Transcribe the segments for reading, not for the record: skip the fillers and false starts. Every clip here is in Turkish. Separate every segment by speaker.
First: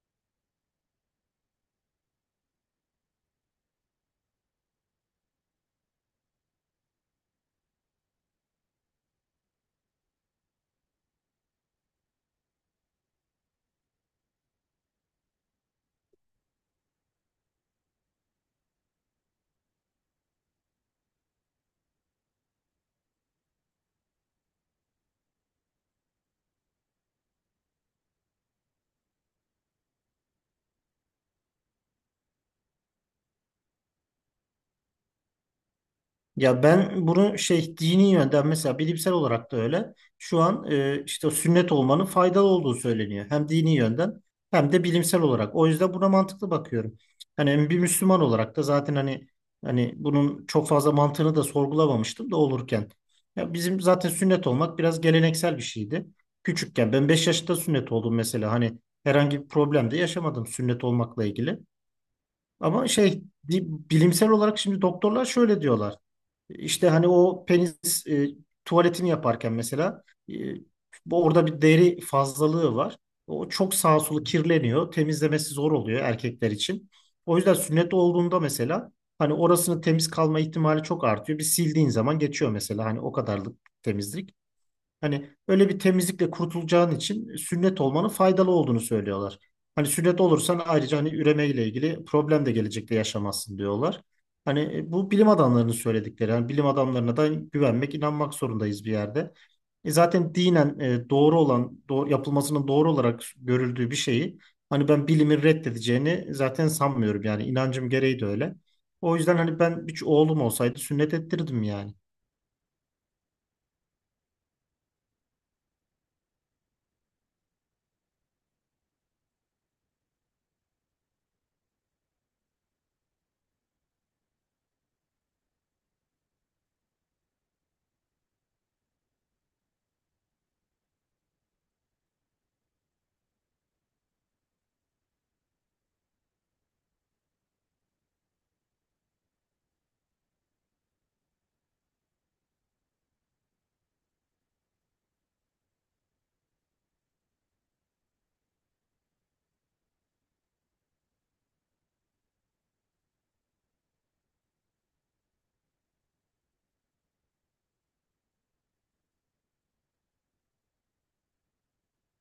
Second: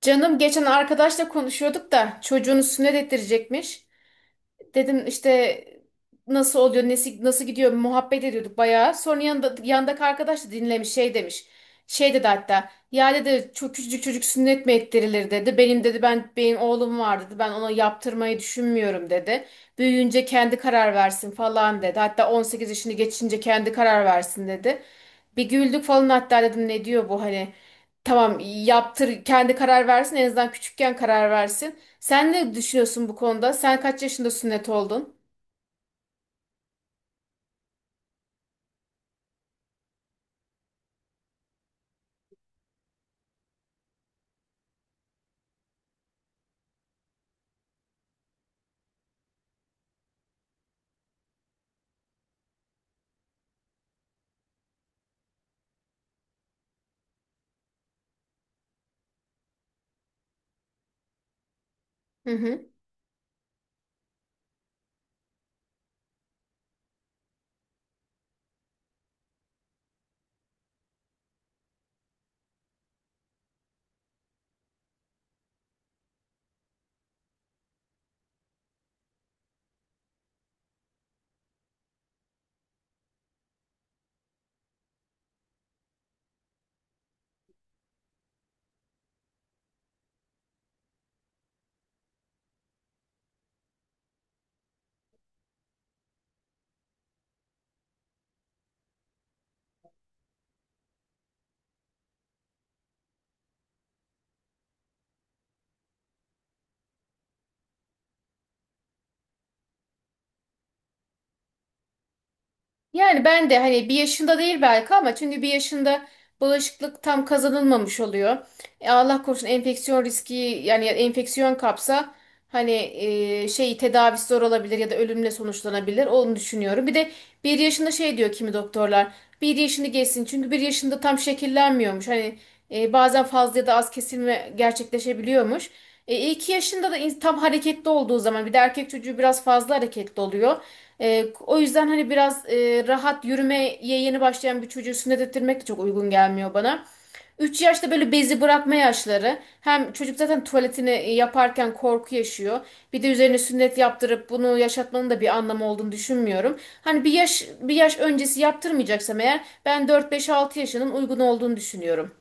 Speaker 1: Canım geçen arkadaşla konuşuyorduk da çocuğunu sünnet ettirecekmiş. Dedim işte nasıl oluyor, nesi, nasıl gidiyor muhabbet ediyorduk bayağı. Sonra yanında, yandaki arkadaş da dinlemiş şey demiş. Şey dedi hatta ya dedi çok küçücük çocuk sünnet mi ettirilir dedi. Benim dedi benim oğlum var dedi. Ben ona yaptırmayı düşünmüyorum dedi. Büyüyünce kendi karar versin falan dedi. Hatta 18 yaşını geçince kendi karar versin dedi. Bir güldük falan hatta dedim ne diyor bu hani tamam yaptır kendi karar versin en azından küçükken karar versin. Sen ne düşünüyorsun bu konuda? Sen kaç yaşında sünnet oldun?
Speaker 2: Ya ben bunu şey dini yönden mesela bilimsel olarak da öyle. Şu an işte sünnet olmanın faydalı olduğu söyleniyor. Hem dini yönden hem de bilimsel olarak. O yüzden buna mantıklı bakıyorum. Hani bir Müslüman olarak da zaten hani bunun çok fazla mantığını da sorgulamamıştım da olurken. Ya bizim zaten sünnet olmak biraz geleneksel bir şeydi. Küçükken ben 5 yaşında sünnet oldum mesela. Hani herhangi bir problem de yaşamadım sünnet olmakla ilgili.
Speaker 1: Hı hı.
Speaker 2: Ama şey di- bilimsel olarak şimdi doktorlar şöyle diyorlar. İşte hani o penis tuvaletini yaparken mesela e, orada bir deri fazlalığı var. O çok sağa sola kirleniyor. Temizlemesi zor oluyor erkekler için. O yüzden sünnet olduğunda mesela hani orasının temiz kalma ihtimali çok artıyor. Bir sildiğin zaman geçiyor mesela hani o kadarlık temizlik. Hani öyle bir temizlikle kurtulacağın için sünnet olmanın faydalı olduğunu söylüyorlar. Hani sünnet olursan ayrıca hani üreme ile ilgili problem de gelecekte yaşamazsın diyorlar. Hani bu bilim adamlarının söyledikleri. Yani bilim adamlarına da güvenmek, inanmak zorundayız bir yerde. E zaten dinen doğru olan, doğru, yapılmasının doğru olarak görüldüğü bir şeyi hani ben bilimin reddedeceğini zaten sanmıyorum. Yani inancım gereği de öyle. O yüzden hani ben bir oğlum olsaydı sünnet ettirirdim yani.
Speaker 1: Yani ben de hani bir yaşında değil belki ama çünkü bir yaşında bağışıklık tam kazanılmamış oluyor. Allah korusun enfeksiyon riski yani ya enfeksiyon kapsa hani şey tedavisi zor olabilir ya da ölümle sonuçlanabilir. Onu düşünüyorum. Bir de bir yaşında şey diyor kimi doktorlar. Bir yaşını geçsin çünkü bir yaşında tam şekillenmiyormuş. Hani bazen fazla ya da az kesilme gerçekleşebiliyormuş. 2 yaşında da tam hareketli olduğu zaman bir de erkek çocuğu biraz fazla hareketli oluyor. O yüzden hani biraz rahat yürümeye yeni başlayan bir çocuğu sünnet ettirmek de çok uygun gelmiyor bana. 3 yaşta böyle bezi bırakma yaşları. Hem çocuk zaten tuvaletini yaparken korku yaşıyor. Bir de üzerine sünnet yaptırıp bunu yaşatmanın da bir anlamı olduğunu düşünmüyorum. Hani bir yaş öncesi yaptırmayacaksam eğer ben dört beş altı yaşının uygun olduğunu düşünüyorum.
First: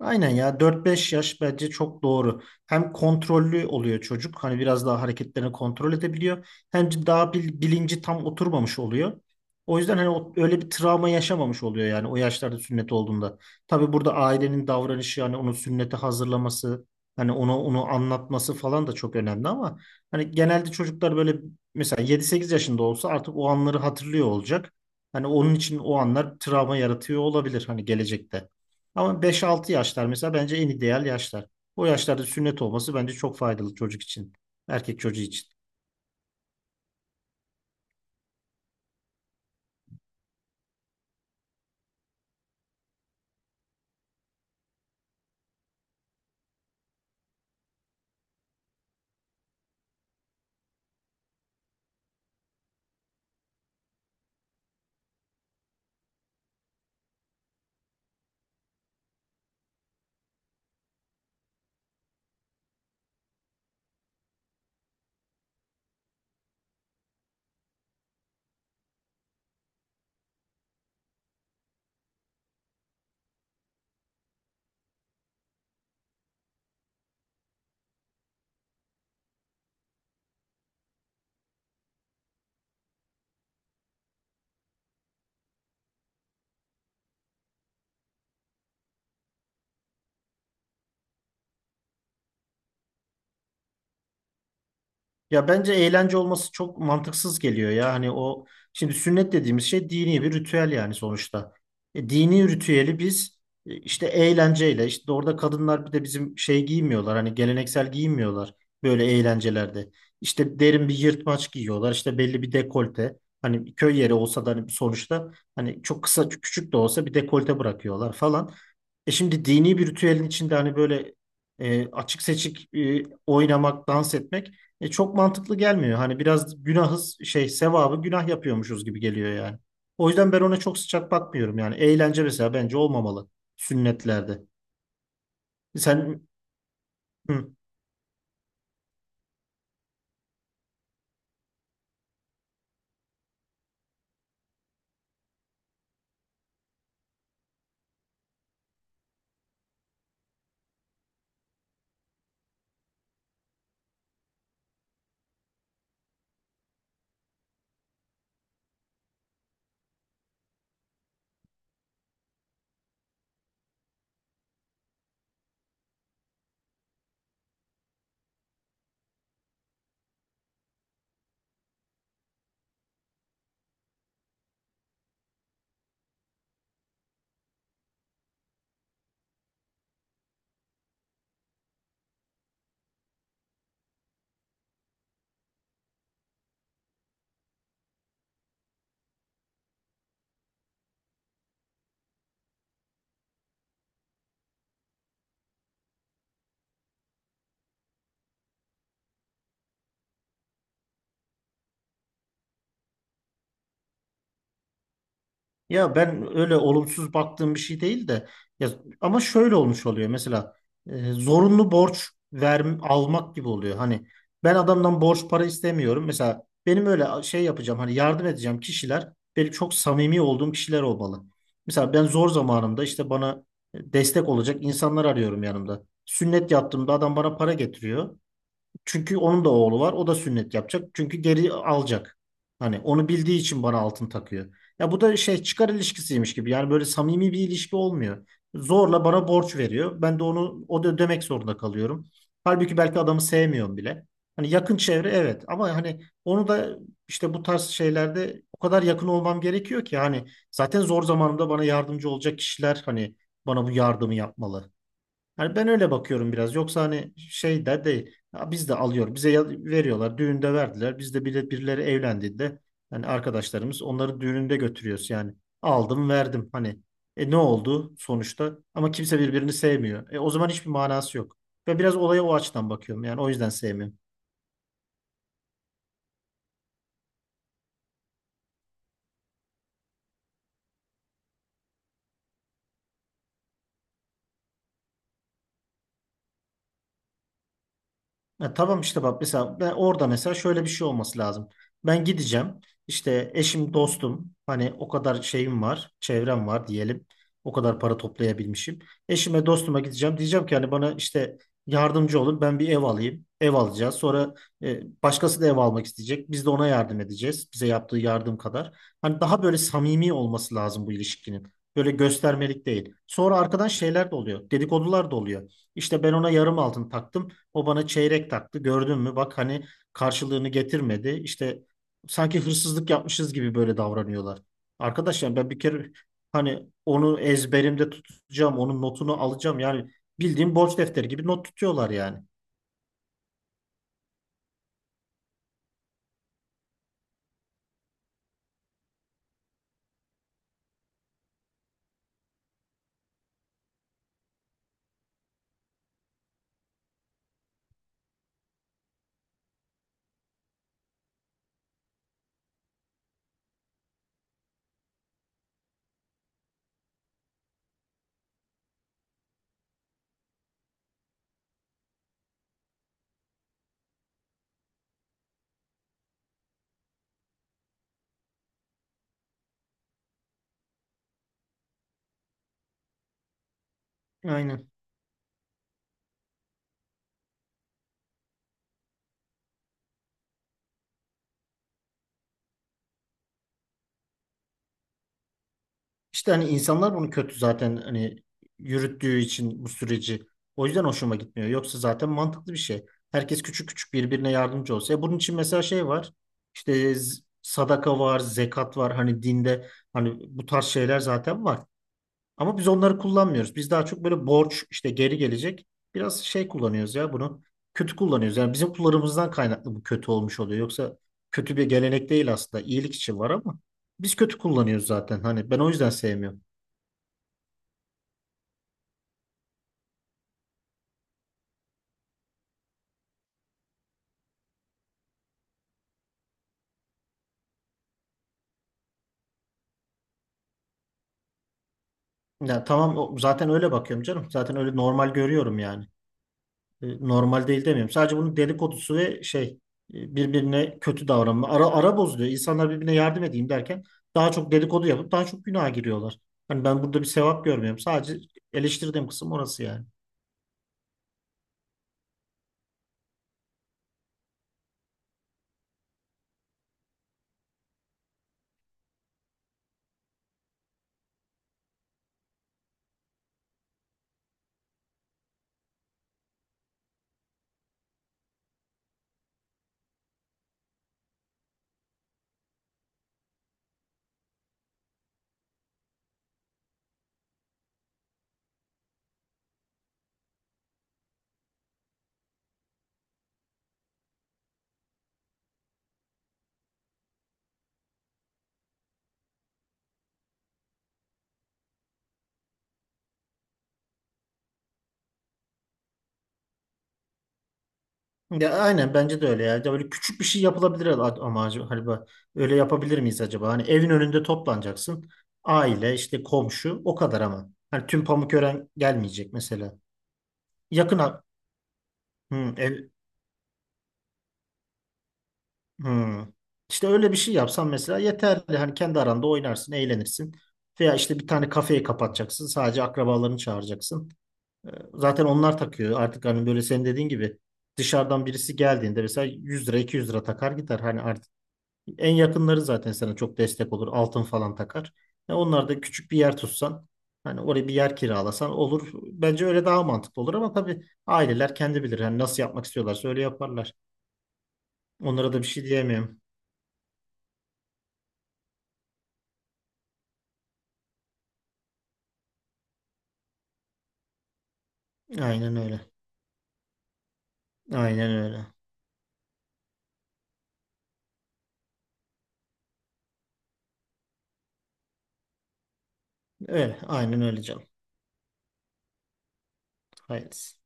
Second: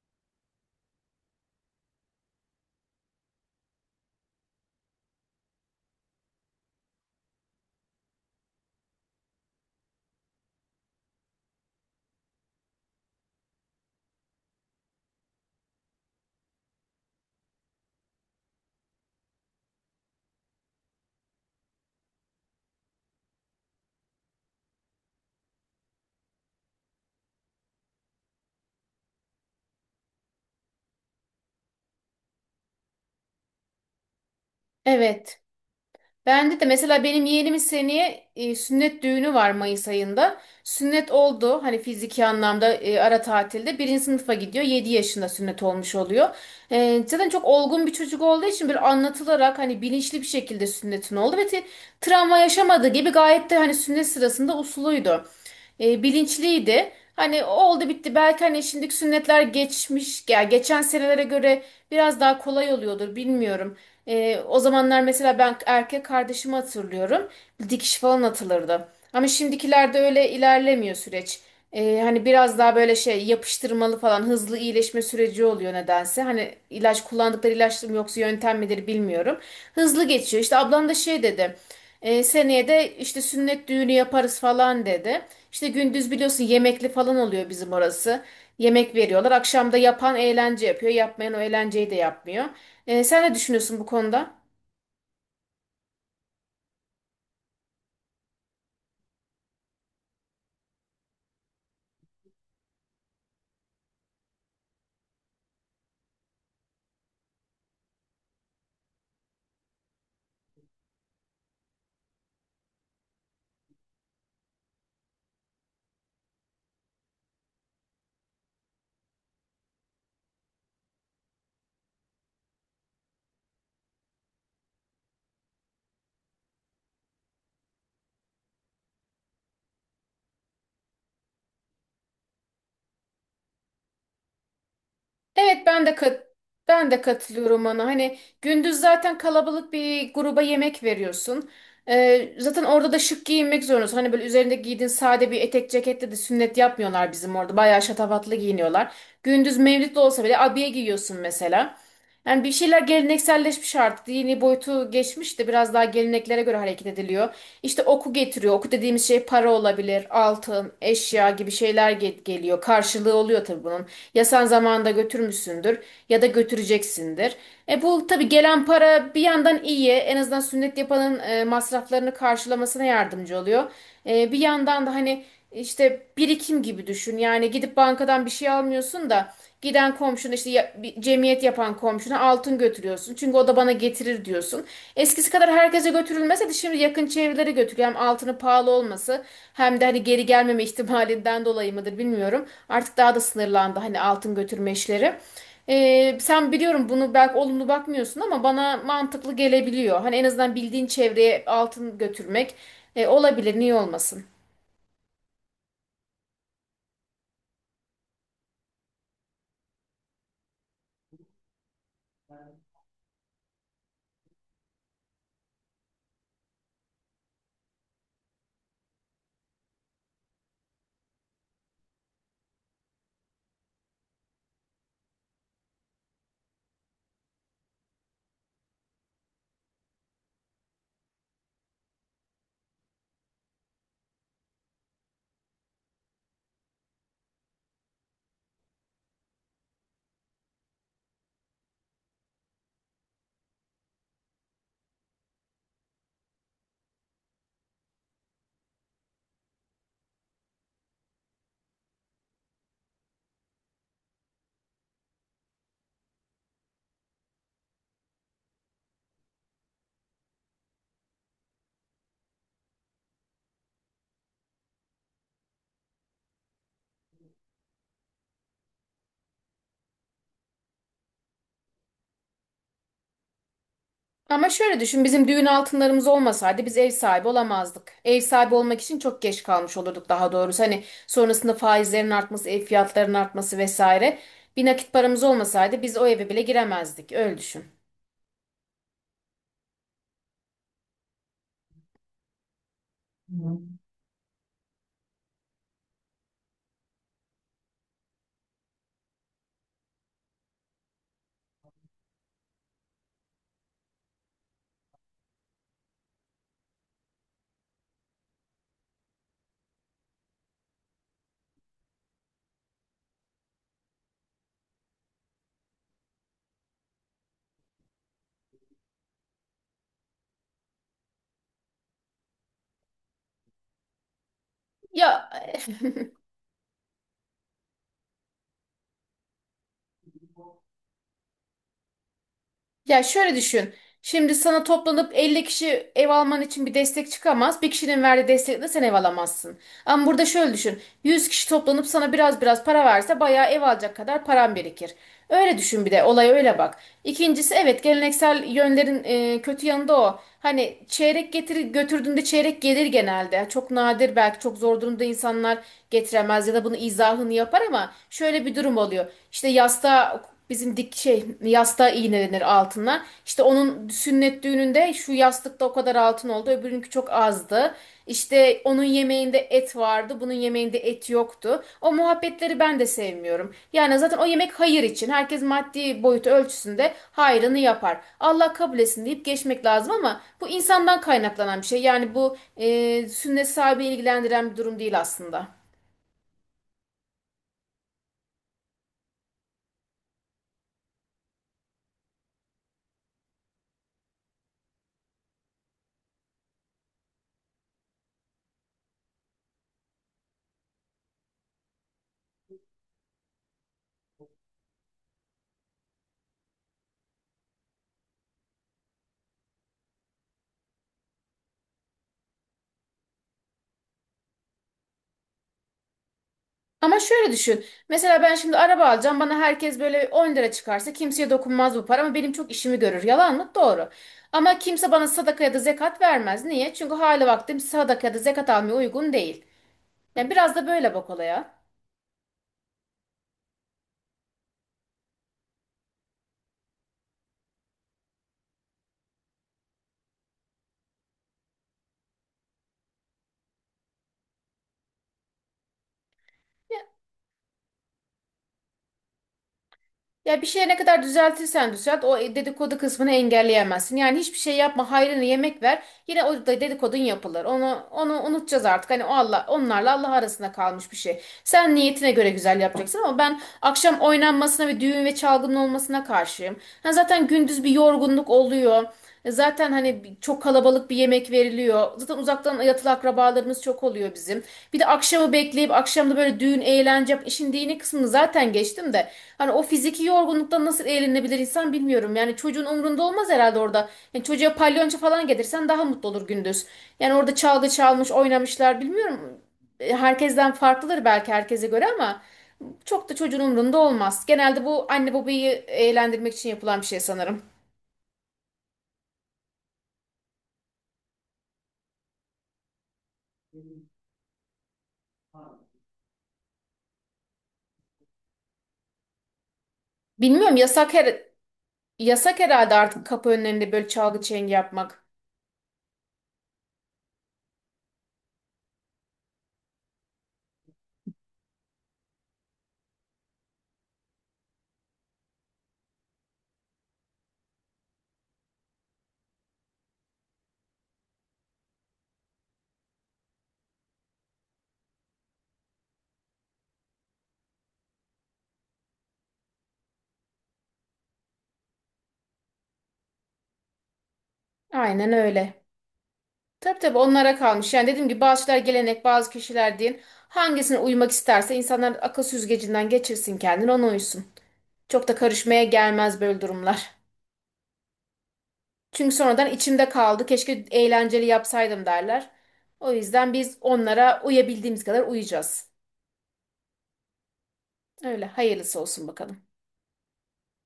Speaker 2: Aynen ya 4 5 yaş bence çok doğru. Hem kontrollü oluyor çocuk. Hani biraz daha hareketlerini kontrol edebiliyor. Hem de daha bilinci tam oturmamış oluyor. O yüzden hani öyle bir travma yaşamamış oluyor yani o yaşlarda sünnet olduğunda. Tabii burada ailenin davranışı yani onu sünnete hazırlaması, hani onu anlatması falan da çok önemli ama hani genelde çocuklar böyle mesela 7 8 yaşında olsa artık o anları hatırlıyor olacak. Hani onun için o anlar travma yaratıyor olabilir hani gelecekte. Ama 5-6 yaşlar mesela bence en ideal yaşlar. O yaşlarda sünnet olması bence çok faydalı çocuk için. Erkek çocuğu
Speaker 1: Evet.
Speaker 2: için.
Speaker 1: Bende de mesela benim yeğenimin seneye sünnet düğünü var Mayıs ayında. Sünnet oldu hani fiziki anlamda ara tatilde. Birinci sınıfa gidiyor. 7 yaşında sünnet olmuş oluyor. Zaten çok olgun bir çocuk olduğu için böyle anlatılarak hani bilinçli bir şekilde sünnetin oldu. Ve travma yaşamadığı gibi gayet de hani sünnet sırasında usuluydu. Bilinçliydi. Hani oldu bitti. Belki hani şimdiki sünnetler geçmiş, ya geçen senelere göre biraz daha kolay oluyordur bilmiyorum. O zamanlar mesela ben erkek kardeşimi hatırlıyorum. Dikiş falan atılırdı. Ama şimdikilerde öyle ilerlemiyor süreç. Hani biraz daha böyle şey yapıştırmalı falan hızlı iyileşme süreci oluyor nedense. Hani ilaç kullandıkları ilaç mı yoksa yöntem midir bilmiyorum. Hızlı geçiyor. İşte ablam da şey dedi. Seneye de işte sünnet düğünü yaparız falan dedi. İşte gündüz biliyorsun yemekli falan oluyor bizim orası. Yemek veriyorlar. Akşam da yapan eğlence yapıyor. Yapmayan o eğlenceyi de yapmıyor. Sen ne düşünüyorsun bu konuda?
Speaker 2: Ya bence eğlence olması çok mantıksız geliyor ya. Hani o şimdi sünnet dediğimiz şey dini bir ritüel yani sonuçta. E, dini ritüeli biz işte eğlenceyle işte orada kadınlar bir de bizim şey giymiyorlar. Hani geleneksel giyinmiyorlar böyle eğlencelerde. İşte derin bir yırtmaç giyiyorlar. İşte belli bir dekolte. Hani köy yeri olsa da hani sonuçta hani çok kısa küçük de olsa bir dekolte bırakıyorlar falan. E şimdi dini bir ritüelin içinde hani böyle açık seçik oynamak, dans etmek çok mantıklı gelmiyor. Hani biraz günahız şey sevabı günah yapıyormuşuz gibi geliyor yani. O yüzden ben ona çok sıcak bakmıyorum yani. Eğlence mesela bence olmamalı sünnetlerde.
Speaker 1: Evet ben de
Speaker 2: Sen
Speaker 1: ben de
Speaker 2: hı.
Speaker 1: katılıyorum ona. Hani gündüz zaten kalabalık bir gruba yemek veriyorsun. Zaten orada da şık giyinmek zorundasın. Hani böyle üzerinde giydiğin sade bir etek ceketle de sünnet yapmıyorlar bizim orada. Bayağı şatafatlı giyiniyorlar. Gündüz mevlid de olsa bile abiye giyiyorsun mesela. Yani bir şeyler gelenekselleşmiş artık. Dini boyutu geçmiş de biraz daha geleneklere göre hareket ediliyor. İşte oku getiriyor. Oku dediğimiz şey para olabilir, altın, eşya gibi şeyler geliyor. Karşılığı oluyor tabii bunun. Ya sen zamanında götürmüşsündür ya da götüreceksindir. E bu tabii gelen para bir yandan iyi. En azından sünnet yapanın masraflarını karşılamasına yardımcı oluyor. Bir yandan da hani işte birikim gibi düşün. Yani gidip bankadan bir şey almıyorsun da giden komşuna işte bir cemiyet yapan komşuna altın götürüyorsun. Çünkü o da bana getirir diyorsun. Eskisi kadar herkese götürülmese de şimdi yakın çevrelere götürüyor. Hem altının pahalı olması hem de hani geri gelmeme ihtimalinden dolayı mıdır bilmiyorum. Artık daha da sınırlandı hani altın götürme işleri. Sen biliyorum bunu belki olumlu bakmıyorsun ama bana mantıklı gelebiliyor. Hani en azından bildiğin çevreye altın götürmek olabilir, niye olmasın?
Speaker 2: Ya ben öyle olumsuz baktığım bir şey değil de ya, ama şöyle olmuş oluyor mesela zorunlu borç ver, almak gibi oluyor. Hani ben adamdan borç para istemiyorum. Mesela benim öyle şey yapacağım hani yardım edeceğim kişiler benim çok samimi olduğum kişiler olmalı. Mesela ben zor zamanımda işte bana destek olacak insanlar arıyorum yanımda. Sünnet yaptığımda adam bana para getiriyor. Çünkü onun da oğlu var. O da sünnet yapacak. Çünkü geri alacak. Hani onu bildiği için bana altın takıyor. Ya bu da şey çıkar ilişkisiymiş gibi. Yani böyle samimi bir ilişki olmuyor. Zorla bana borç veriyor. Ben de onu o da ödemek zorunda kalıyorum. Halbuki belki adamı sevmiyorum bile. Hani yakın çevre evet ama hani onu da işte bu tarz şeylerde o kadar yakın olmam gerekiyor ki hani zaten zor zamanımda bana yardımcı olacak kişiler hani bana bu yardımı yapmalı. Yani ben öyle bakıyorum biraz. Yoksa hani şey de değil. Ya biz de alıyor. Bize veriyorlar. Düğünde verdiler. Biz de bile birileri evlendiğinde yani arkadaşlarımız onları düğününde götürüyoruz yani. Aldım verdim hani. E ne oldu sonuçta? Ama kimse birbirini sevmiyor. E o zaman hiçbir manası yok. Ve biraz olaya o açıdan bakıyorum. Yani o yüzden sevmiyorum.
Speaker 1: Ama şöyle düşün, bizim düğün altınlarımız olmasaydı biz ev sahibi olamazdık. Ev sahibi olmak için çok geç kalmış olurduk daha doğrusu. Hani sonrasında faizlerin artması, ev fiyatlarının artması vesaire. Bir nakit paramız olmasaydı biz o eve bile giremezdik. Öyle düşün.
Speaker 2: Ya tamam işte bak mesela ben orada mesela şöyle bir şey olması lazım. Ben gideceğim. İşte eşim, dostum hani o kadar şeyim var, çevrem var diyelim. O kadar para toplayabilmişim. Eşime, dostuma gideceğim. Diyeceğim ki hani bana işte yardımcı olun. Ben bir ev alayım. Ev alacağız. Sonra başkası da ev almak isteyecek. Biz de ona yardım edeceğiz. Bize yaptığı yardım kadar. Hani daha böyle samimi olması lazım bu ilişkinin. Böyle göstermelik değil. Sonra arkadan şeyler de oluyor. Dedikodular da oluyor. İşte ben ona yarım altın taktım. O bana çeyrek taktı. Gördün mü? Bak hani karşılığını getirmedi. İşte sanki hırsızlık yapmışız gibi böyle davranıyorlar.
Speaker 1: Ya
Speaker 2: Arkadaşlar ben bir kere hani onu ezberimde tutacağım, onun notunu alacağım. Yani bildiğim borç defteri gibi not tutuyorlar yani.
Speaker 1: Ya şöyle düşün. Şimdi sana toplanıp 50 kişi ev alman için bir destek çıkamaz. Bir kişinin verdiği destekle sen ev alamazsın. Ama burada şöyle düşün. 100 kişi toplanıp sana biraz biraz para verse bayağı ev alacak kadar paran birikir. Öyle düşün bir de olaya öyle bak. İkincisi evet geleneksel yönlerin kötü yanı da o. Hani çeyrek getir götürdüğünde çeyrek gelir genelde. Çok nadir belki çok zor durumda insanlar getiremez ya da bunu izahını yapar ama şöyle bir durum oluyor. İşte yasta bizim dik şey yastığa iğnelenir altına. İşte onun sünnet düğününde şu yastıkta o kadar altın oldu, öbürünki çok azdı. İşte onun yemeğinde et vardı, bunun yemeğinde et yoktu. O muhabbetleri ben de sevmiyorum. Yani zaten o yemek
Speaker 2: Aynen.
Speaker 1: hayır için. Herkes maddi boyutu ölçüsünde hayrını yapar. Allah kabul etsin deyip geçmek lazım ama bu insandan kaynaklanan bir şey. Yani bu sünnet sahibi ilgilendiren bir durum değil aslında.
Speaker 2: İşte hani insanlar bunu kötü zaten hani yürüttüğü için bu süreci. O yüzden hoşuma gitmiyor. Yoksa zaten mantıklı bir şey. Herkes küçük küçük birbirine yardımcı olsa. E bunun için mesela şey var. İşte sadaka var, zekat var. Hani dinde hani bu tarz şeyler zaten var. Ama biz onları kullanmıyoruz. Biz daha çok böyle borç işte geri gelecek. Biraz şey kullanıyoruz ya bunu. Kötü kullanıyoruz. Yani bizim kullarımızdan kaynaklı bu kötü olmuş oluyor. Yoksa kötü bir gelenek değil aslında. İyilik için var ama biz kötü kullanıyoruz zaten. Hani ben o yüzden sevmiyorum.
Speaker 1: Ama şöyle düşün. Mesela ben şimdi araba alacağım. Bana herkes böyle 10 lira çıkarsa kimseye dokunmaz bu para ama benim çok işimi görür. Yalan mı? Doğru. Ama kimse bana sadaka ya da zekat vermez. Niye? Çünkü hali vaktim sadaka ya da zekat almaya uygun değil. Yani biraz da böyle bak olaya.
Speaker 2: Ya tamam zaten öyle bakıyorum canım. Zaten öyle normal görüyorum yani. E, normal değil demiyorum. Sadece bunun dedikodusu ve şey birbirine kötü davranma. Ara, ara bozuluyor. İnsanlar birbirine yardım edeyim derken daha çok dedikodu yapıp daha çok günaha giriyorlar. Hani ben burada bir sevap görmüyorum. Sadece eleştirdiğim kısım orası yani.
Speaker 1: Ya bir şeye ne kadar düzeltirsen düzelt o dedikodu kısmını engelleyemezsin. Yani hiçbir şey yapma hayrını yemek ver. Yine o da dedikodun yapılır. Onu unutacağız artık. Hani o Allah onlarla Allah arasında kalmış bir şey. Sen niyetine göre güzel yapacaksın ama ben akşam oynanmasına ve düğün ve çalgının olmasına karşıyım. Ha zaten gündüz bir yorgunluk oluyor. E zaten hani çok kalabalık bir yemek veriliyor. Zaten uzaktan yatılı akrabalarımız çok oluyor bizim. Bir de akşamı bekleyip akşamda böyle düğün, eğlence, işin dini kısmını zaten geçtim de. Hani o fiziki yorgunluktan nasıl eğlenebilir insan bilmiyorum. Yani çocuğun umrunda olmaz herhalde orada. Yani çocuğa palyonço falan getirsen daha mutlu olur gündüz. Yani orada çalgı çalmış, oynamışlar bilmiyorum. Herkesten farklıdır belki herkese göre ama çok da çocuğun umrunda olmaz. Genelde bu anne babayı eğlendirmek için yapılan bir şey sanırım.
Speaker 2: Ya aynen bence de öyle ya. Ya böyle küçük bir şey yapılabilir ama acaba hani bak, öyle yapabilir miyiz acaba? Hani evin önünde toplanacaksın. Aile işte komşu o kadar ama. Hani tüm Pamukören gelmeyecek mesela
Speaker 1: Bilmiyorum
Speaker 2: yakın.
Speaker 1: Yasak
Speaker 2: Hı,
Speaker 1: herhalde
Speaker 2: el,
Speaker 1: artık kapı önlerinde böyle çalgı çengi yapmak.
Speaker 2: hı. İşte öyle bir şey yapsan mesela yeterli. Hani kendi aranda oynarsın, eğlenirsin. Veya işte bir tane kafeyi kapatacaksın. Sadece akrabalarını çağıracaksın. Ee, Zaten onlar takıyor. Artık hani böyle senin dediğin gibi dışarıdan birisi geldiğinde mesela 100 lira 200 lira takar gider. Hani artık en yakınları zaten sana çok destek olur. Altın falan takar. Ya onlar da küçük bir yer tutsan hani oraya bir yer kiralasan olur. Bence öyle daha mantıklı olur ama tabii aileler kendi bilir. Hani nasıl yapmak istiyorlarsa öyle yaparlar.
Speaker 1: Aynen
Speaker 2: Onlara da bir
Speaker 1: öyle.
Speaker 2: şey diyemiyorum.
Speaker 1: Tabii tabii onlara kalmış. Yani dediğim gibi bazı şeyler gelenek, bazı kişiler din. Hangisine uymak isterse insanlar akıl süzgecinden geçirsin kendini ona uysun. Çok da
Speaker 2: Aynen
Speaker 1: karışmaya
Speaker 2: öyle.
Speaker 1: gelmez böyle durumlar.
Speaker 2: Aynen öyle.
Speaker 1: Çünkü sonradan içimde kaldı. Keşke eğlenceli yapsaydım derler. O yüzden biz onlara uyabildiğimiz kadar uyacağız.
Speaker 2: Öyle. Aynen öyle canım.
Speaker 1: Öyle hayırlısı olsun bakalım.
Speaker 2: Hayırlısı.